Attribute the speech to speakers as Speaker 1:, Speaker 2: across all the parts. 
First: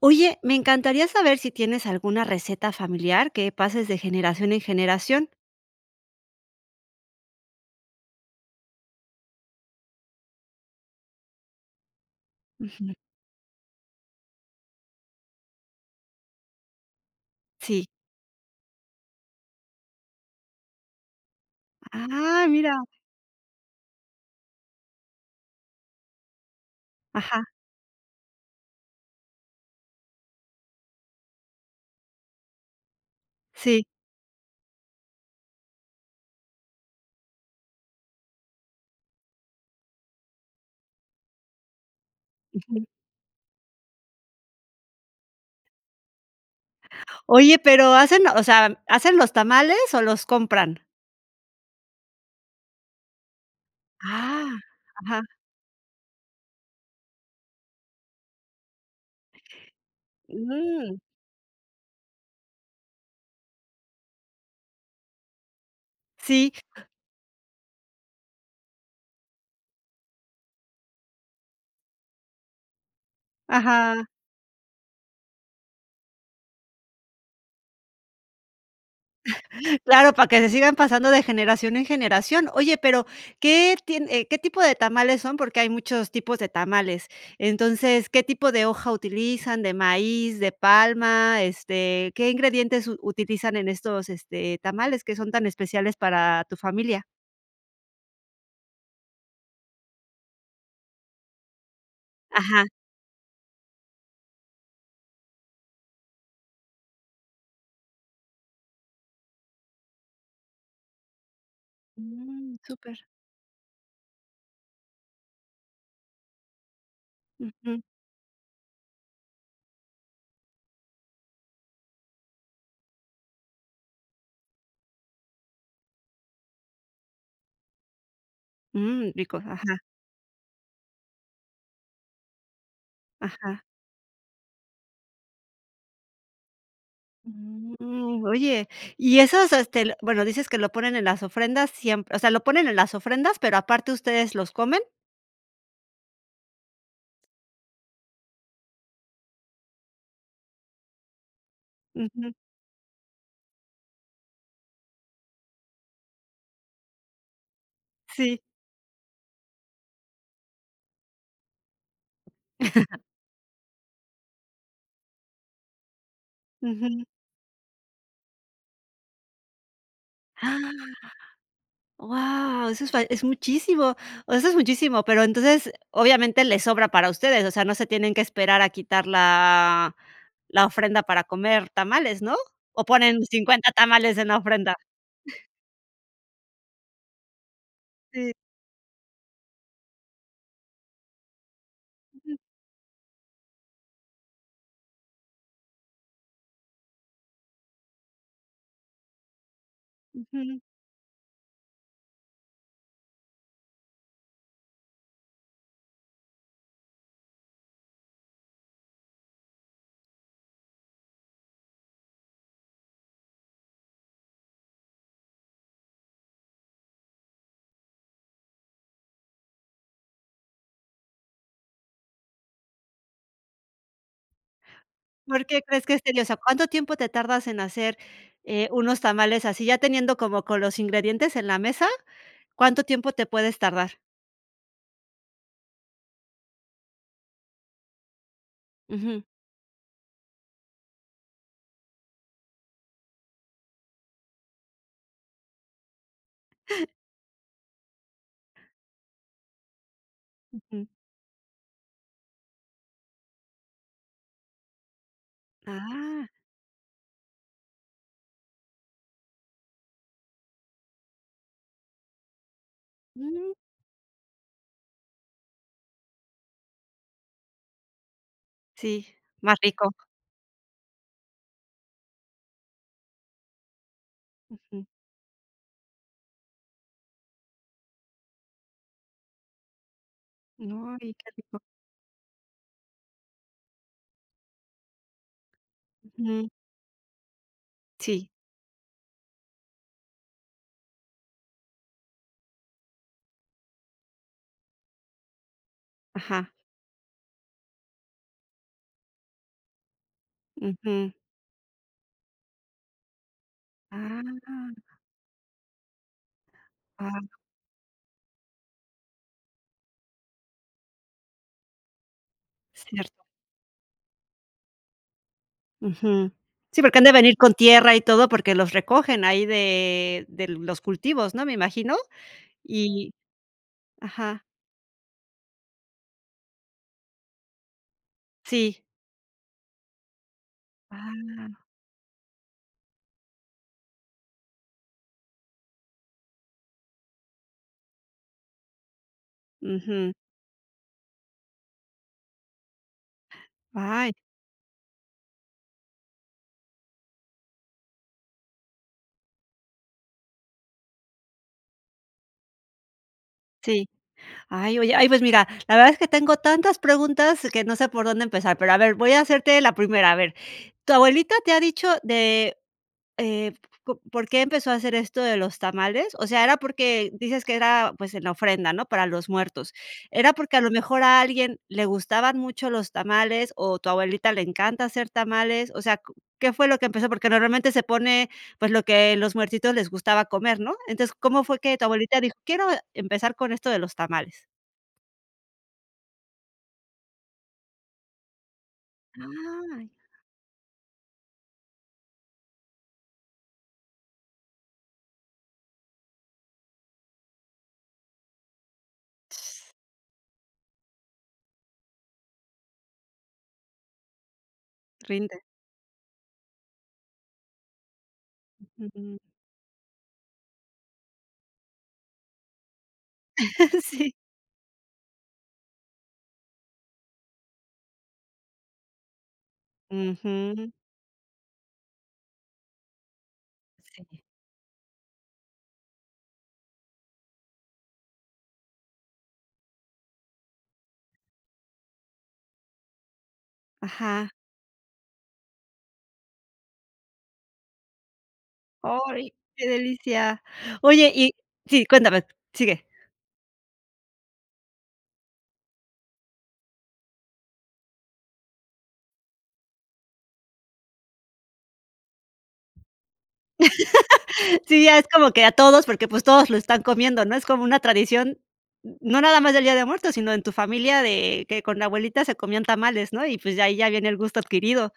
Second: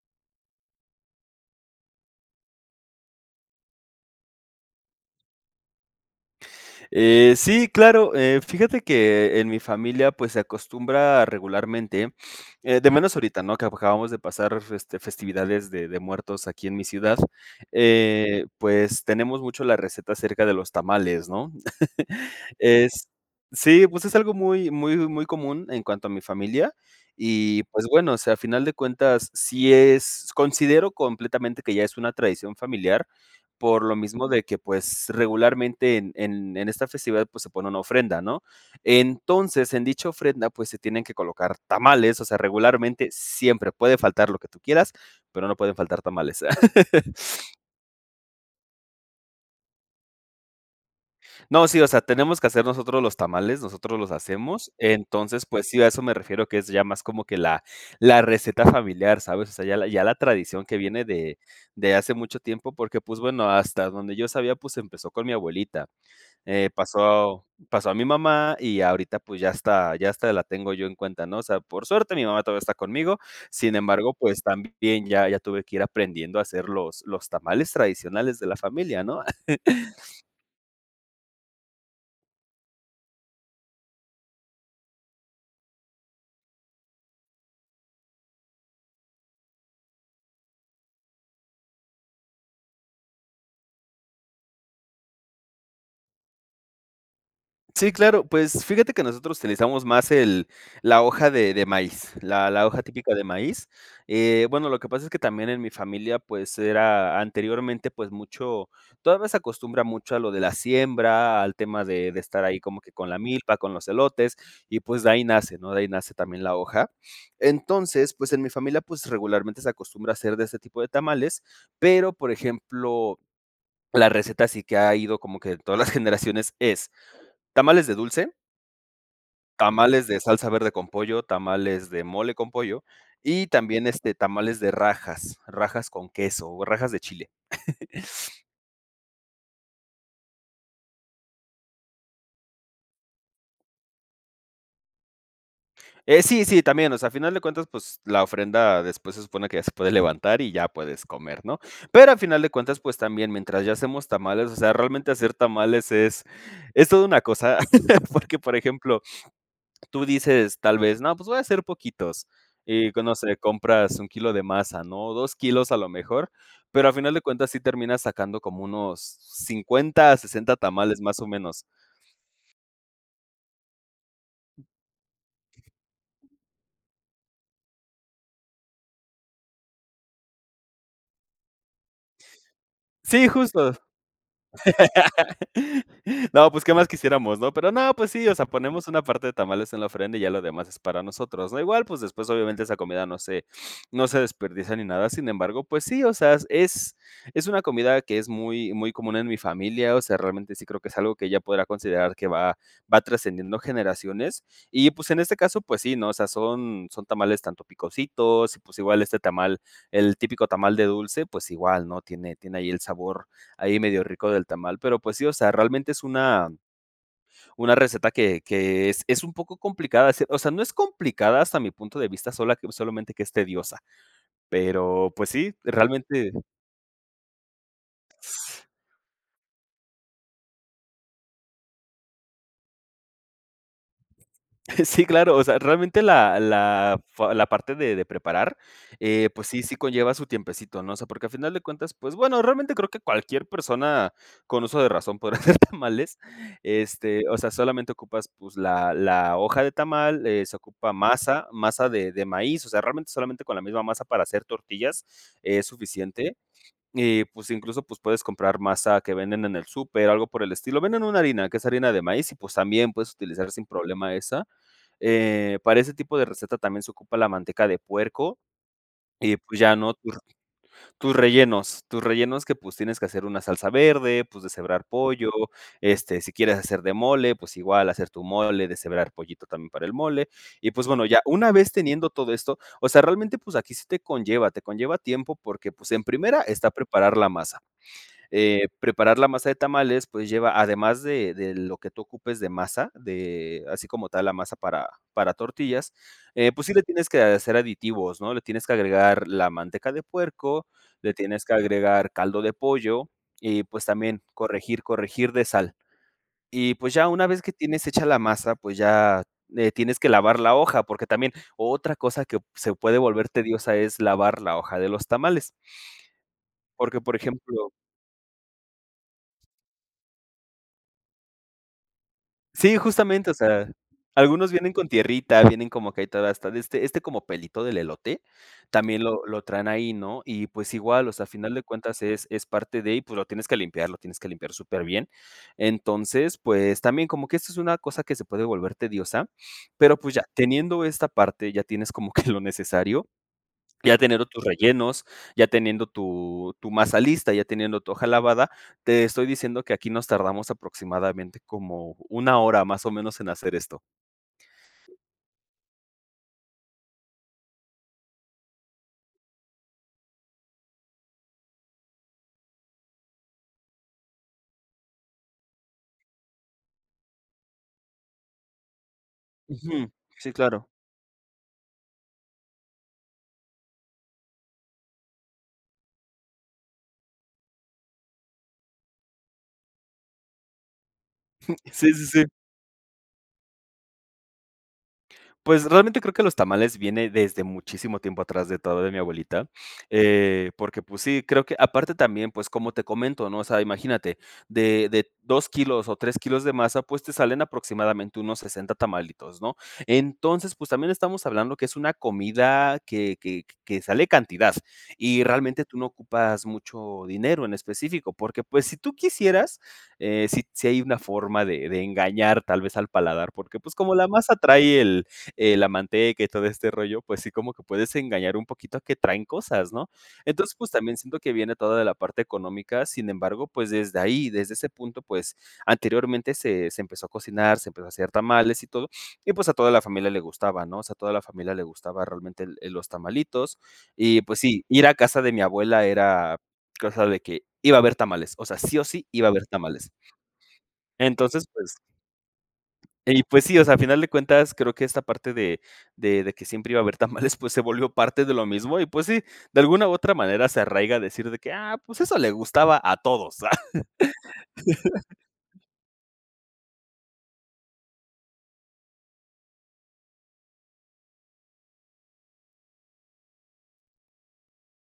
Speaker 1: Oye, me encantaría saber si tienes alguna receta familiar que pases de generación en generación.
Speaker 2: Eh, sí claro, eh, fíjate que en mi familia, pues, se acostumbra regularmente, eh, de
Speaker 1: Ujú.
Speaker 2: menos ahorita, ¿no?, que acabamos de pasar, este, festividades de de muertos aquí en mi ciudad,
Speaker 1: Sí.
Speaker 2: eh, pues, tenemos mucho la receta acerca de los tamales, ¿no?,
Speaker 1: ¡Ah, mira!
Speaker 2: es sí, pues, es algo muy muy muy común en cuanto a mi familia
Speaker 1: Ajá.
Speaker 2: y, pues, bueno, o sea, a final de cuentas, si es, considero completamente que ya es una tradición familiar, por
Speaker 1: Sí.
Speaker 2: lo mismo de que, pues, regularmente en en en esta festividad, pues, se pone una ofrenda, ¿no?, entonces, en dicha ofrenda, pues, se tienen que colocar tamales, o sea,
Speaker 1: Ujú.
Speaker 2: regularmente siempre puede faltar lo que tú quieras, pero no pueden faltar tamales.
Speaker 1: Oye, ¿pero hacen, o sea, hacen los tamales o los compran?
Speaker 2: No, sí, o sea, tenemos que hacer nosotros los tamales, nosotros los
Speaker 1: Ah,
Speaker 2: hacemos,
Speaker 1: ajá.
Speaker 2: entonces, pues sí, a eso me refiero que es ya más como que la la receta familiar, ¿sabes?, o sea, ya la ya la tradición que
Speaker 1: Mm.
Speaker 2: viene de de hace mucho tiempo porque, pues, bueno, hasta donde yo sabía, pues, empezó con mi abuelita,
Speaker 1: Sí.
Speaker 2: eh, pasó pasó a mi mamá y ahorita, pues, ya hasta ya hasta la tengo yo en cuenta, ¿no?, o sea, por suerte, mi mamá todavía está conmigo, sin
Speaker 1: Ajá.
Speaker 2: embargo, pues, también ya ya tuve que ir aprendiendo a hacer los los tamales tradicionales de la familia, ¿no?
Speaker 1: Claro, para que se sigan pasando de generación en generación, oye, pero ¿qué tie qué tipo de tamales son?, porque hay muchos tipos de tamales, entonces, ¿qué tipo de hoja utilizan?, ¿de maíz, de palma?, este, ¿qué ingredientes utilizan en estos, este, tamales que son tan especiales para tu familia?
Speaker 2: Sí, claro, pues fíjate que nosotros utilizamos más el la hoja de de maíz, la
Speaker 1: Ajá.
Speaker 2: la hoja típica de maíz. Eh, bueno, lo que pasa es que también en mi familia, pues era anteriormente, pues mucho, todavía se acostumbra mucho a lo de la siembra, al tema de de estar
Speaker 1: Mm,
Speaker 2: ahí como que
Speaker 1: súper.
Speaker 2: con la milpa, con los elotes, y, pues, de ahí nace, ¿no? De ahí nace también la hoja.
Speaker 1: Ujú.
Speaker 2: Entonces, pues, en mi familia, pues, regularmente se acostumbra hacer de ese tipo de tamales, pero, por ejemplo, la receta sí que ha ido como que todas las generaciones, es tamales de dulce
Speaker 1: Mm, ricos, ajá.
Speaker 2: tamales de salsa verde con pollo, tamales de mole con pollo, y
Speaker 1: Ajá.
Speaker 2: también, este, tamales de rajas, rajas con queso o rajas de chile.
Speaker 1: Mm, mm. Oye, y esos este, bueno, dices que lo ponen en las ofrendas, siem o sea, ¿lo ponen en las ofrendas, pero aparte ustedes los comen?
Speaker 2: Eh, sí, sí, también, o sea, a final de cuentas, pues, la ofrenda después se supone que ya se puede levantar y ya puedes comer, ¿no? Pero a
Speaker 1: Ujú.
Speaker 2: final de cuentas, pues también, mientras ya hacemos tamales, o sea, realmente hacer tamales es es todo una cosa, porque,
Speaker 1: Sí.
Speaker 2: por ejemplo, tú dices, tal vez, no, pues voy hacer poquitos, y q no sé, compras 1 kilo de masa, ¿no? 2 kilos a lo mejor, pero a
Speaker 1: Ujú.
Speaker 2: final de cuentas sí terminas sacando como unos 50, 60
Speaker 1: Ah.
Speaker 2: tamales, más o menos.
Speaker 1: Wao, eso es fal es muchísimo, o sea, es muchísimo, pero entonces obviamente les sobra para ustedes, o sea, no se tienen que esperar a quitar la la ofrenda para comer tamales, ¿no? ¿O ponen
Speaker 2: Sí,
Speaker 1: 50
Speaker 2: justo.
Speaker 1: tamales en la ofrenda?
Speaker 2: No, pues, ¿qué más quisiéramos, no? Pero no, pues sí,
Speaker 1: Sí.
Speaker 2: o sea, ponemos una parte de tamales en la ofrenda y ya lo demás es para nosotros, ¿no? Igual, pues, después,
Speaker 1: Ujú.
Speaker 2: obviamente, esa comida no se, no se desperdicia ni nada. Sin embargo, pues sí, o sea, es es una comida que es muy, muy común en mi familia, o sea, realmente
Speaker 1: Ujú.
Speaker 2: sí creo que es algo que ya podrá considerar que va va trascendiendo generaciones, y pues en este caso, pues sí, ¿no? O sea, son son tamales tanto picositos y pues igual este tamal, el típico tamal de dulce, pues igual, ¿no? Tiene tiene ahí el sabor ahí medio rico del tamal, pero pues sí, o sea, realmente es una una receta que que es es un poco complicada, o sea, no es complicada hasta mi punto de vista sola que solamente que es tediosa. Pero, pues
Speaker 1: ¿Por
Speaker 2: sí,
Speaker 1: qué crees que es
Speaker 2: realmente
Speaker 1: tedioso? ¿Cuánto tiempo te tardas en hacer, eh, unos tamales así? Ya teniendo como con los ingredientes en la mesa, ¿cuánto tiempo te puedes tardar?
Speaker 2: Sí, claro, o sea, realmente la la, fa la parte de de preparar,
Speaker 1: Ujú.
Speaker 2: eh, pues sí, sí conlleva su tiempecito, ¿no? O sea, porque al final de cuentas, pues bueno, realmente creo que cualquier persona con uso de razón podría hacer tamales, este, o sea, solamente ocupas, pues la la hoja de tamal, eh, se
Speaker 1: Ujú.
Speaker 2: ocupa masa, masa de de maíz, o sea, realmente solamente con la misma masa para hacer tortillas es
Speaker 1: Ah.
Speaker 2: suficiente, y pues incluso, pues puedes comprar masa que venden en el súper, algo por el estilo. Venden una harina, que es harina de maíz, y pues también puedes utilizar
Speaker 1: Mm.
Speaker 2: sin problema esa. Eh, para este tipo de receta también se ocupa la manteca de puerco,
Speaker 1: Sí,
Speaker 2: y
Speaker 1: más
Speaker 2: pues ya,
Speaker 1: rico.
Speaker 2: ¿no? Tur tus rellenos, tus rellenos que, pues, tienes que hacer una salsa verde, pues
Speaker 1: Ujú.
Speaker 2: deshebrar pollo, este, si quieres hacer de mole, pues igual hacer tu mole, deshebrar pollito también para el mole. Y pues
Speaker 1: No,
Speaker 2: bueno,
Speaker 1: y
Speaker 2: ya
Speaker 1: que
Speaker 2: una
Speaker 1: rico.
Speaker 2: vez teniendo todo esto, o sea, realmente pues aquí sí te conlleva, te conlleva tiempo porque, pues en primera
Speaker 1: Ujú.
Speaker 2: está preparar la masa.
Speaker 1: Sí.
Speaker 2: Eh, preparar la masa de tamales, pues lleva, además de de lo que tú ocupes de masa, de así como tal la masa para para tortillas,
Speaker 1: Ajá.
Speaker 2: eh, pues sí le tienes que hacer aditivos, ¿no? Le tienes que agregar la manteca de puerco, le
Speaker 1: Ujú.
Speaker 2: tienes que agregar caldo de pollo y, pues, también corregir,
Speaker 1: Ah.
Speaker 2: corregir de sal. Y, pues, ya
Speaker 1: Ah.
Speaker 2: una vez que tienes hecha la masa, pues, ya, eh, tienes que lavar la hoja, porque también otra cosa que se puede
Speaker 1: Cierto.
Speaker 2: volver tediosa es lavar la hoja de los tamales.
Speaker 1: Ujú. Sí, porque
Speaker 2: Porque,
Speaker 1: han de
Speaker 2: por
Speaker 1: venir con
Speaker 2: ejemplo
Speaker 1: tierra y todo porque los recogen ahí de de los cultivos, ¿no? Me imagino.
Speaker 2: Sí,
Speaker 1: Y
Speaker 2: justamente, o sea,
Speaker 1: Ajá.
Speaker 2: algunos vienen con tierrita, vienen como que ahí toda esta de este este como pelito del elote
Speaker 1: Sí.
Speaker 2: también lo lo traen ahí, ¿no? Y, pues igual, o sea, al final
Speaker 1: Ah.
Speaker 2: de cuentas es es parte de y, pues lo tienes que limpiar, lo tienes que limpiar superbién. Entonces, pues también como que esto es una cosa que se puede volver tediosa, pero
Speaker 1: Ujú.
Speaker 2: pues ya teniendo esta parte, ya tienes como que lo necesario, ya
Speaker 1: Ay.
Speaker 2: teniendo tus rellenos, ya teniendo tu tu masa lista, ya teniendo tu hoja lavada, te estoy diciendo que aquí nos tardamos aproximadamente como 1 hora, más o menos, en hacer esto.
Speaker 1: Sí. Ay, oye ay pues mira, la verdad es que tengo tantas preguntas que no sé por dónde empezar, pero a ver, voy a hacerte la primera, a ver. ¿Tu abuelita te ha dicho de, eh, po por qué empezó a hacer esto de los tamales? O sea, era porque dices que era, pues, en la ofrenda, ¿no?, para los muertos.
Speaker 2: Ujú. Sí,
Speaker 1: ¿Era porque a
Speaker 2: claro.
Speaker 1: lo mejor a alguien le gustaban mucho los tamales o tu abuelita le encanta hacer tamales? O sea, ¿co qué fue lo que empezó? Porque normalmente se pone, pues, lo que los muertitos les gustaba comer, ¿no? Entonces, ¿cómo
Speaker 2: Jum.
Speaker 1: fue que tu
Speaker 2: Sí, sí,
Speaker 1: abuelita
Speaker 2: sí.
Speaker 1: dijo? "Quiero empezar con esto de los tamales".
Speaker 2: Pues realmente creo que los tamales viene desde muchísimo tiempo atrás de todo de mi abuelita,
Speaker 1: Ay.
Speaker 2: eh, porque, pues, sí, creo que aparte también, pues, como te comento, ¿no? O sea, imagínate de de 2 kilos o 3 kilos de masa, pues, te salen aproximadamente unos 60 tamalitos, ¿no? Entonces, pues, también estamos hablando que es una comida que que que sale cantidad y
Speaker 1: Rinde.
Speaker 2: realmente tú no ocupas mucho dinero en específico, porque, pues, si tú
Speaker 1: Ujú.
Speaker 2: quisieras, eh, si si hay una forma de de engañar tal vez al paladar, porque, pues, como la
Speaker 1: Sí.
Speaker 2: masa trae el eh, la manteca y todo este rollo, pues, sí como que puedes engañar un poquito a que traen cosas, ¿no? Entonces, pues,
Speaker 1: Ujú.
Speaker 2: también siento que viene toda de la parte económica, sin embargo, pues, desde
Speaker 1: Sí.
Speaker 2: ahí, desde ese punto, pues, anteriormente se se empezó a cocinar, se empezó a hacer tamales y todo, y, pues, a toda la familia le gustaba, ¿no? O sea, a toda la familia le gustaba realmente el el los tamalitos. Y,
Speaker 1: Ajá.
Speaker 2: pues, sí, ir a casa de mi abuela era cosa de que iba a haber tamales, o sea, sí o sí iba a
Speaker 1: Ay,
Speaker 2: haber
Speaker 1: qué
Speaker 2: tamales.
Speaker 1: delicia. Oye y
Speaker 2: Entonces, pues
Speaker 1: Sí, cuéntame Sigue.
Speaker 2: eh, y pues, sí, o sea, a final de cuentas creo que esta parte de de de de que siempre iba a haber tamales, pues, se volvió parte de lo mismo y, pues, sí, de alguna u otra manera se arraiga a decir de que: "Ah, pues, eso le gustaba a todos".
Speaker 1: Sí, ya es como que a todos, porque, pues, todos lo están comiendo, ¿no? Es como una tradición, n no nada más del Día de Muertos, sino en tu familia de que con la abuelita se comían tamales, ¿no? Y, pues, de ahí ya viene el gusto adquirido.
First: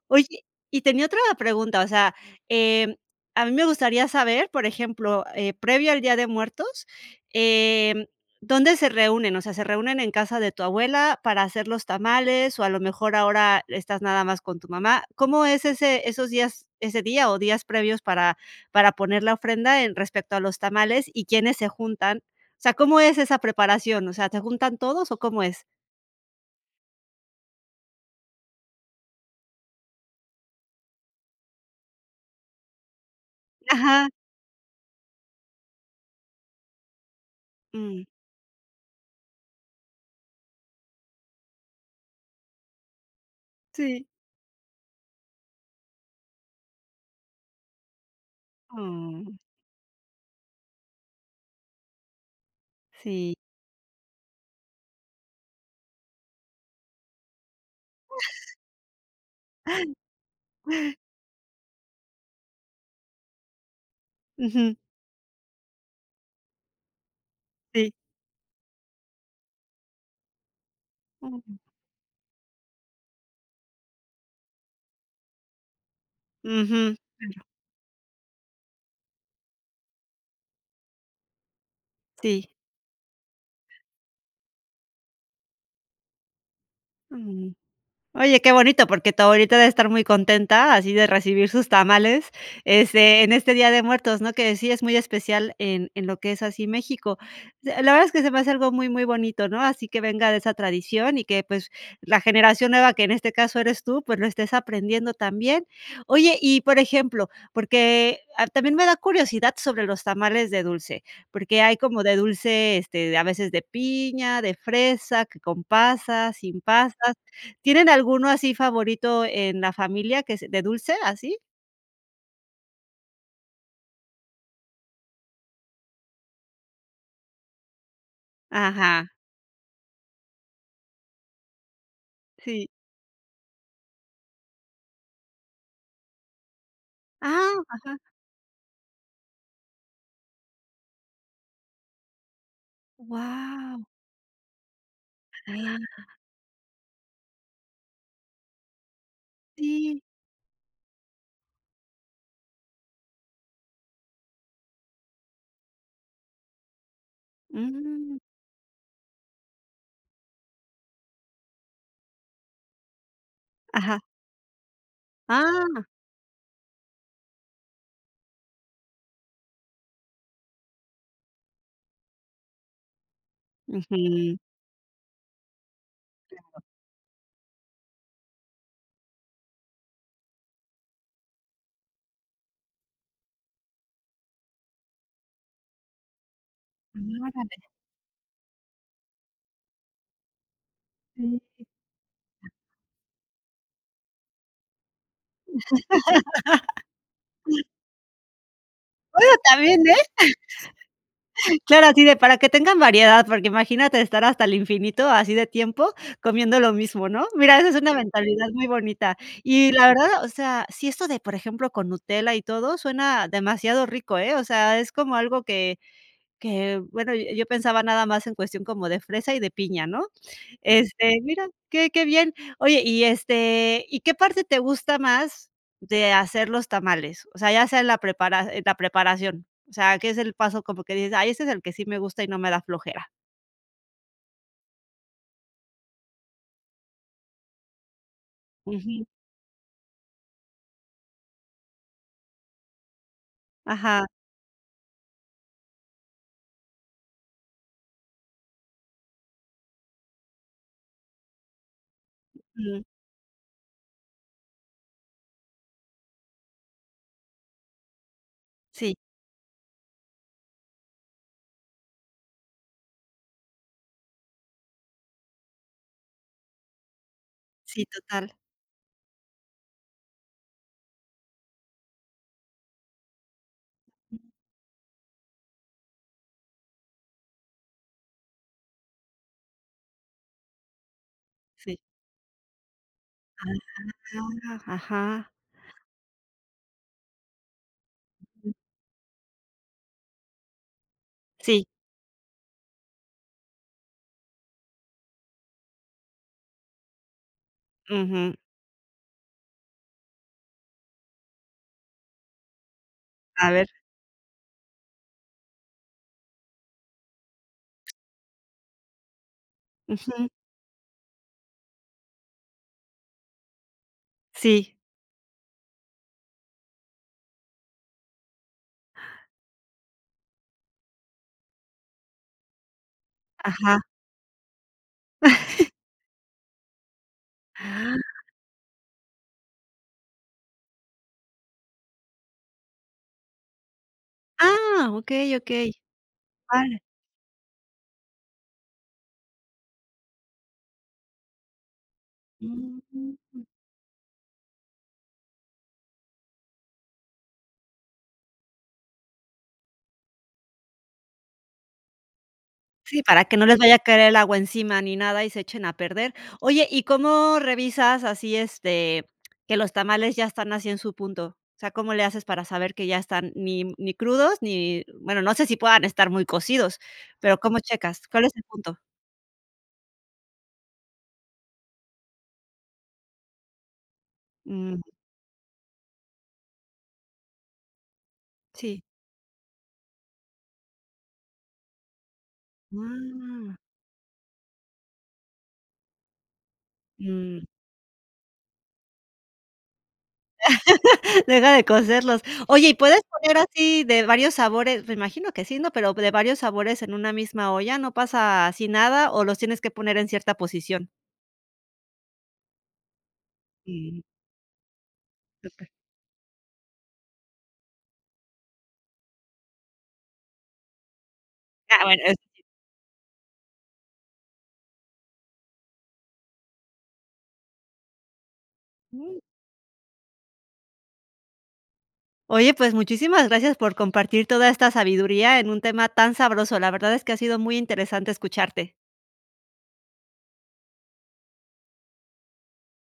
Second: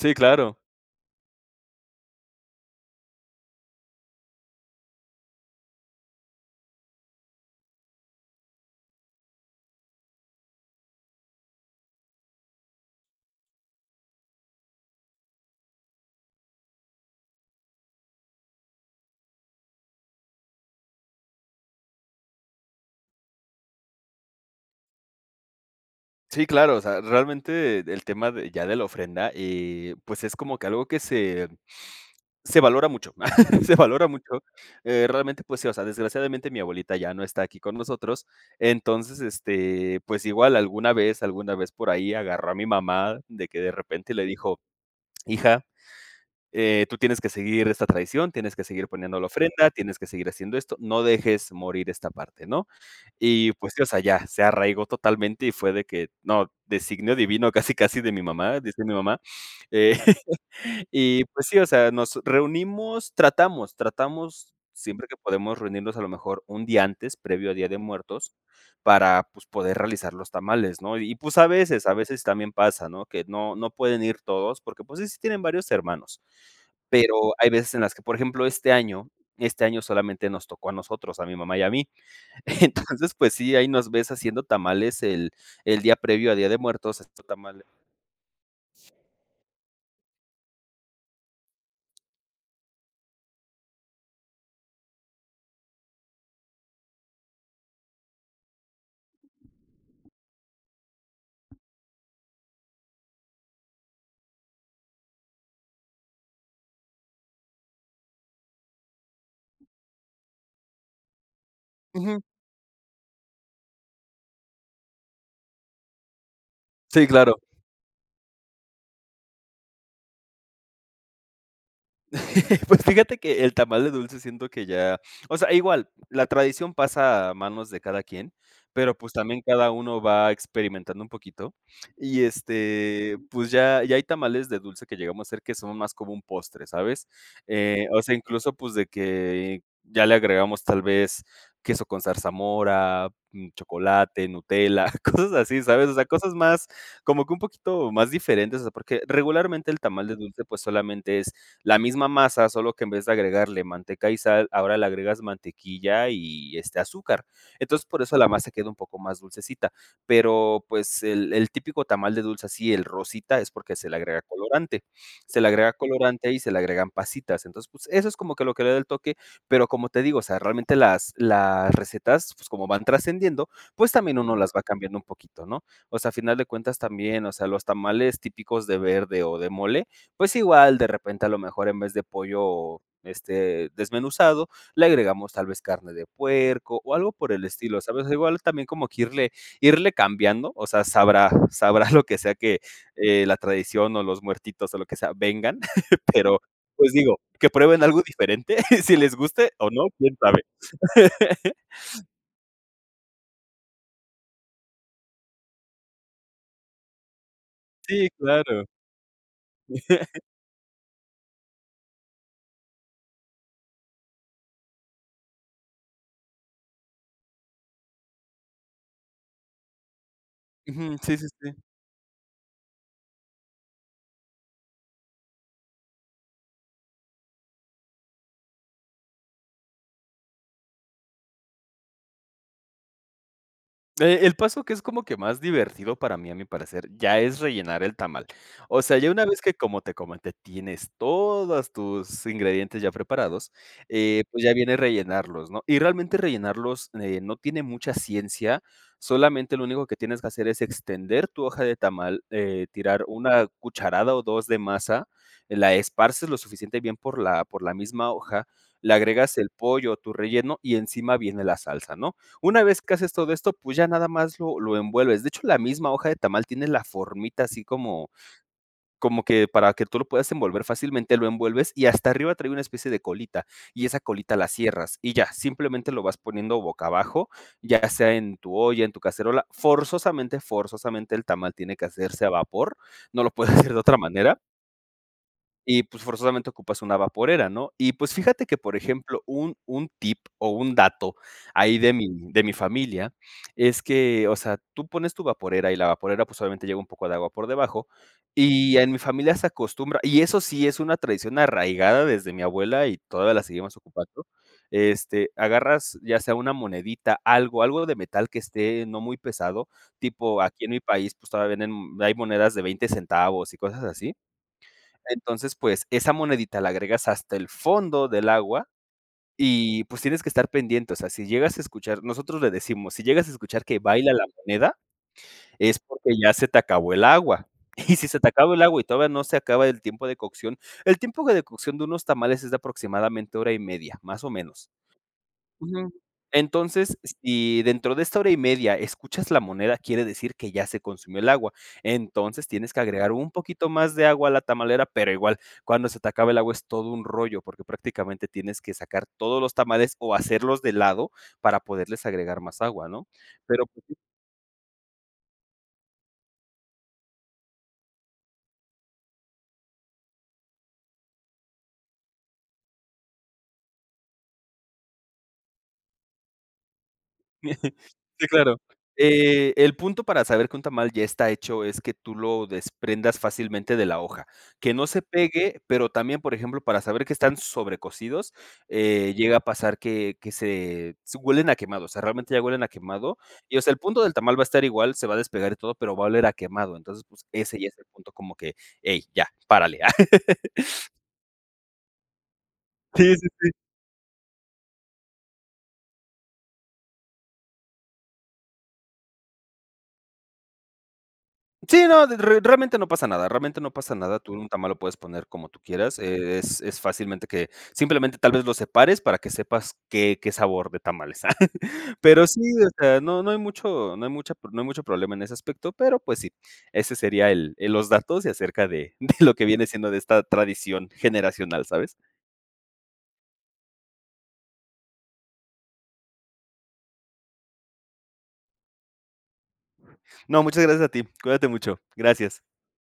Speaker 2: Sí,
Speaker 1: Oye,
Speaker 2: claro.
Speaker 1: y tenía otra pregunta, o sea, eh, a mí me gustaría saber, por ejemplo, eh, previo al Día de Muertos, eh, ¿dónde se reúnen? O sea, se reúnen en casa de tu abuela para hacer los tamales, o a lo mejor ahora estás nada más con tu mamá. ¿Cómo es ese esos días, ese día o días previos para para poner la ofrenda en respecto a los tamales y quiénes se juntan? O sea, ¿cómo es esa preparación? O sea, ¿te juntan todos o cómo es?
Speaker 2: Sí, claro, o sea, realmente el tema de ya de la ofrenda, eh, pues, es como que algo que se se valora mucho, se valora
Speaker 1: Ajá.
Speaker 2: mucho, eh, realmente, pues, sí, o sea, desgraciadamente mi abuelita ya no está aquí con
Speaker 1: Mm.
Speaker 2: nosotros. Entonces, este, pues, igual alguna vez alguna vez por ahí agarró a mi mamá de que, de
Speaker 1: Sí.
Speaker 2: repente, le dijo: "Hija, eh, tú tienes que seguir esta tradición, tienes que seguir poniendo la
Speaker 1: Ah.
Speaker 2: ofrenda, tienes que seguir haciendo esto, no dejes morir esta parte, ¿no?".
Speaker 1: Sí.
Speaker 2: Y, pues, sí, o sea, ya se arraigó totalmente y fue de que: "No, designio divino casi casi de mi mamá", dice mi mamá, eh, y, pues, sí, o sea, nos reunimos, tratamos, tratamos
Speaker 1: Ujú.
Speaker 2: siempre que podemos reunirnos a lo mejor un día antes previo a Día de
Speaker 1: Sí.
Speaker 2: Muertos para, pues, poder realizar los tamales, ¿no? Y y, pues, a
Speaker 1: Am.
Speaker 2: veces a veces también pasa, ¿no?, que no no pueden ir todos porque, pues, sí, sí tienen varios hermanos.
Speaker 1: Ujú. Mm,
Speaker 2: Pero
Speaker 1: ya.
Speaker 2: hay veces en las que, por ejemplo, este año este año solamente nos tocó a nosotros, a mi mamá y a mí.
Speaker 1: Sí.
Speaker 2: Entonces, pues, sí, ahí nos ves haciendo tamales el el día previo a Día de Muertos. Estos
Speaker 1: Mm.
Speaker 2: tamales
Speaker 1: Oye, qué bonito, porque tu abuelita debe estar muy contenta, así de recibir sus tamales, este, en este Día de Muertos, ¿no? Que sí es muy especial en en lo que es así México. S la verdad es que se me hace algo muy muy bonito, ¿no? Así que venga de esa tradición y que, pues, la generación nueva que en este caso eres tú, pues, lo estés aprendiendo también. Oye, y, por ejemplo, porque, ah, también me da curiosidad sobre los tamales de dulce, porque hay como de
Speaker 2: Ujú.
Speaker 1: dulce, este, de a veces de piña, de fresa, que con pasas, sin
Speaker 2: Sí,
Speaker 1: pasas.
Speaker 2: claro.
Speaker 1: ¿Tienen alguno así favorito en la familia que es de dulce, así?
Speaker 2: Pues fíjate que el tamal de dulce siento que ya o sea, igual, la tradición pasa a manos de cada quien, pero,
Speaker 1: Ajá.
Speaker 2: pues, también cada uno va experimentando un poquito y,
Speaker 1: Sí.
Speaker 2: este, pues, ya ya hay tamales de dulce que llegamos a hacer que son más como un postre, ¿sabes?,
Speaker 1: Ah,
Speaker 2: eh,
Speaker 1: ajá.
Speaker 2: o sea, incluso, pues, de que ya le agregamos tal vez queso con zarzamora, mm,
Speaker 1: Guau.
Speaker 2: chocolate, Nutella, cosas así, ¿sabes?, o sea, cosas más como que un poquito más diferentes, o sea, porque regularmente el
Speaker 1: Sí.
Speaker 2: tamal de dulce, pues, solamente es la misma masa solo que en vez de agregarle manteca y sal, ahora le agregas mantequilla y, este, azúcar. Entonces por eso
Speaker 1: Mm.
Speaker 2: la masa queda un poco más dulcecita. Pero, pues, el el típico tamal de dulce así, el rosita es porque se le
Speaker 1: Ajá.
Speaker 2: agrega colorante se le agrega
Speaker 1: Ah.
Speaker 2: colorante y se le agregan pasitas, entonces, pues, eso es como que lo que le da el toque, pero, como te digo, o sea, realmente las las recetas, pues, como van trascendiendo, pues, también uno
Speaker 1: Ujú.
Speaker 2: las va cambiando un poquito, ¿no? O sea, a final de
Speaker 1: Claro.
Speaker 2: cuentas también, o sea, los tamales típicos de verde o de mole, pues, igual, de repente, a lo mejor, en vez de pollo, este, desmenuzado, le agregamos tal vez carne de puerco o algo
Speaker 1: Mm,
Speaker 2: por el
Speaker 1: órale.
Speaker 2: estilo, ¿sabes? Igual también como que irle irle cambiando, o sea, sabrá,
Speaker 1: Sí.
Speaker 2: sabrá lo que sea que la tradición o los muertitos o lo que sea vengan, pero, pues, digo, que prueben algo diferente, si les
Speaker 1: Ahora
Speaker 2: guste o
Speaker 1: también,
Speaker 2: no,
Speaker 1: ¿eh?
Speaker 2: ¿quién sabe?
Speaker 1: Claro, así de para que tengan variedad, porque imagínate estar hasta el infinito, así de tiempo, comiendo lo mismo, ¿no? Mira, esa es una
Speaker 2: Sí,
Speaker 1: mentalidad
Speaker 2: claro.
Speaker 1: muy bonita. Y, la verdad, o sea, si esto de, por ejemplo, con Nutella y todo suena demasiado rico, ¿eh?, o sea, es como algo que que, bueno, yo yo pensaba nada más en cuestión como de fresa y de piña, ¿no?
Speaker 2: Ujú. Sí
Speaker 1: Este,
Speaker 2: sí
Speaker 1: mira,
Speaker 2: sí.
Speaker 1: qué qué bien. Oye, y, este, ¿y qué parte te gusta más de hacer los tamales? O sea, ya sea en la preprara en la preparación. O sea, que es el paso como que dices: "Ay, este es el que sí me gusta y no me da flojera".
Speaker 2: Eh, el paso que es como que más divertido para mí, a mi parecer, ya es rellenar el tamal. O sea,
Speaker 1: Ujú.
Speaker 2: ya una vez que, como te comenté, tienes todas tus ingredientes ya preparados,
Speaker 1: Ajá.
Speaker 2: eh, pues, ya viene rellenarlos, ¿no? Y realmente rellenarlos de no tiene mucha ciencia. Solamente, lo único que tienes que hacer, es extender tu hoja de tamal, eh,
Speaker 1: Mm.
Speaker 2: tirar 1 cucharada o 2 de masa. La esparces lo suficiente bien por la por la misma hoja, le
Speaker 1: Sí.
Speaker 2: agregas el pollo o tu relleno, y encima viene la salsa, ¿no? Una vez que haces todo esto, pues, ya nada más lo lo envuelves. De hecho, la misma hoja de tamal, tiene la formita así
Speaker 1: Sí,
Speaker 2: como
Speaker 1: total.
Speaker 2: como que, para que tú lo puedas envolver fácilmente. Lo envuelves, y hasta arriba trae una especie de colita, y esa colita la cierras y ya. Simplemente lo vas poniendo boca abajo, ya sea en tu olla, en tu cacerola. Forzosamente, forzosamente el tamal tiene
Speaker 1: Sí.
Speaker 2: que hacerse a vapor, no lo puedes hacer de otra manera.
Speaker 1: Ah Ajá.
Speaker 2: Y, pues, forzosamente ocupas una vaporera, ¿no? Y, pues, fíjate
Speaker 1: Ujú.
Speaker 2: que, por ejemplo, un un tip o un dato,
Speaker 1: Sí.
Speaker 2: ahí de mi de mi familia, es que, o sea, tú pones tu vaporera, y la vaporera, pues, obviamente llega un poco de agua por debajo,
Speaker 1: Ujú.
Speaker 2: y en mi familia se acostumbra Y eso sí es una tradición arraigada desde mi abuela, y todavía la
Speaker 1: A ver.
Speaker 2: seguimos ocupando. Este, agarras ya sea una monedita, algo algo de metal, que esté, no muy pesado.
Speaker 1: Ujú.
Speaker 2: Tipo aquí en mi país, pues, todavía venden Hay monedas de $20 centavos, y cosas así.
Speaker 1: Sí.
Speaker 2: Entonces, pues, esa monedita, la agregas hasta el fondo del agua
Speaker 1: Ah.
Speaker 2: y, pues, tienes que estar pendiente. O sea, si llegas a escuchar Nosotros le decimos: "Si llegas a escuchar que
Speaker 1: Ajá.
Speaker 2: baila la moneda, es porque ya se te acabó el agua". Y si se te acabó el agua, y todavía no se acaba el tiempo de cocción. El tiempo de cocción de unos tamales, es de aproximadamente, 1:30, más o menos.
Speaker 1: Ah, okey okey.
Speaker 2: Ujú.
Speaker 1: Vale.
Speaker 2: Entonces, si dentro de esta 1:30, escuchas la moneda, quiere decir que ya se consumió el agua. Entonces, tienes que agregar un
Speaker 1: Mm
Speaker 2: poquito más de agua a la tamalera. Pero igual, cuando se te acaba el agua es todo un rollo, porque prácticamente tienes que sacar todos los tamales, o hacerlos de lado, para poderles agregar más agua,
Speaker 1: Sí,
Speaker 2: ¿no?
Speaker 1: para que no les
Speaker 2: Pero,
Speaker 1: vaya a
Speaker 2: pues sí.
Speaker 1: caer el agua encima, ni nada, y se echen a perder. Oye, ¿y cómo revisas así, este, que los tamales ya están así en su punto? O sea, ¿cómo le haces para saber que ya están, ni ni crudos ni? Bueno, no sé si puedan estar muy cocidos. Pero, ¿cómo checas? ¿Cuál
Speaker 2: Sí,
Speaker 1: es el
Speaker 2: claro,
Speaker 1: punto?
Speaker 2: eh, el punto para saber que un tamal ya está hecho, es que tú lo desprendas fácilmente de la hoja. Que
Speaker 1: Mm.
Speaker 2: no se pegue, pero también, por ejemplo, para saber que están sobrecosidos,
Speaker 1: Sí.
Speaker 2: eh, llega a pasar que que se se Huelen a quemado. O sea, realmente ya huelen a quemado.
Speaker 1: Wao
Speaker 2: Y, o sea, el punto del tamal va a estar igual, se va a despegar y todo, pero va a oler a quemado. Entonces, pues,
Speaker 1: Mm.
Speaker 2: ese ya es el punto como que: "¡Hey, ya, párale!".
Speaker 1: Deja de cocerlos. Oye, ¿y puedes
Speaker 2: Sí, sí,
Speaker 1: poner
Speaker 2: sí.
Speaker 1: así, de varios sabores? Me imagino que sí, ¿no? Pero p de varios sabores, en una misma olla, ¿no pasa, así nada? ¿O los tienes que poner en cierta posición?
Speaker 2: Sí, no. De re realmente no pasa nada. Realmente no pasa
Speaker 1: Mm.
Speaker 2: nada. Tú, un tamal lo puedes poner como tú
Speaker 1: Okey.
Speaker 2: quieras. Eh, es es fácilmente que Simplemente, tal vez, lo separes, para que sepas qué qué sabor de tamal es.
Speaker 1: Ah, bueno.
Speaker 2: Pero, sí. O sea, no no hay mucho no hay mucha pro No hay mucho problema en ese aspecto. Pero, pues sí, ese sería el el Los datos de acerca de de lo que viene siendo, de esta tradición generacional, ¿sabes?
Speaker 1: Oye, pues, muchísimas gracias por compartir toda esta sabiduría, en un tema tan sabroso. La verdad, es que ha sido muy interesante escucharte.
Speaker 2: No, muchas gracias a ti. Cuídate mucho, gracias.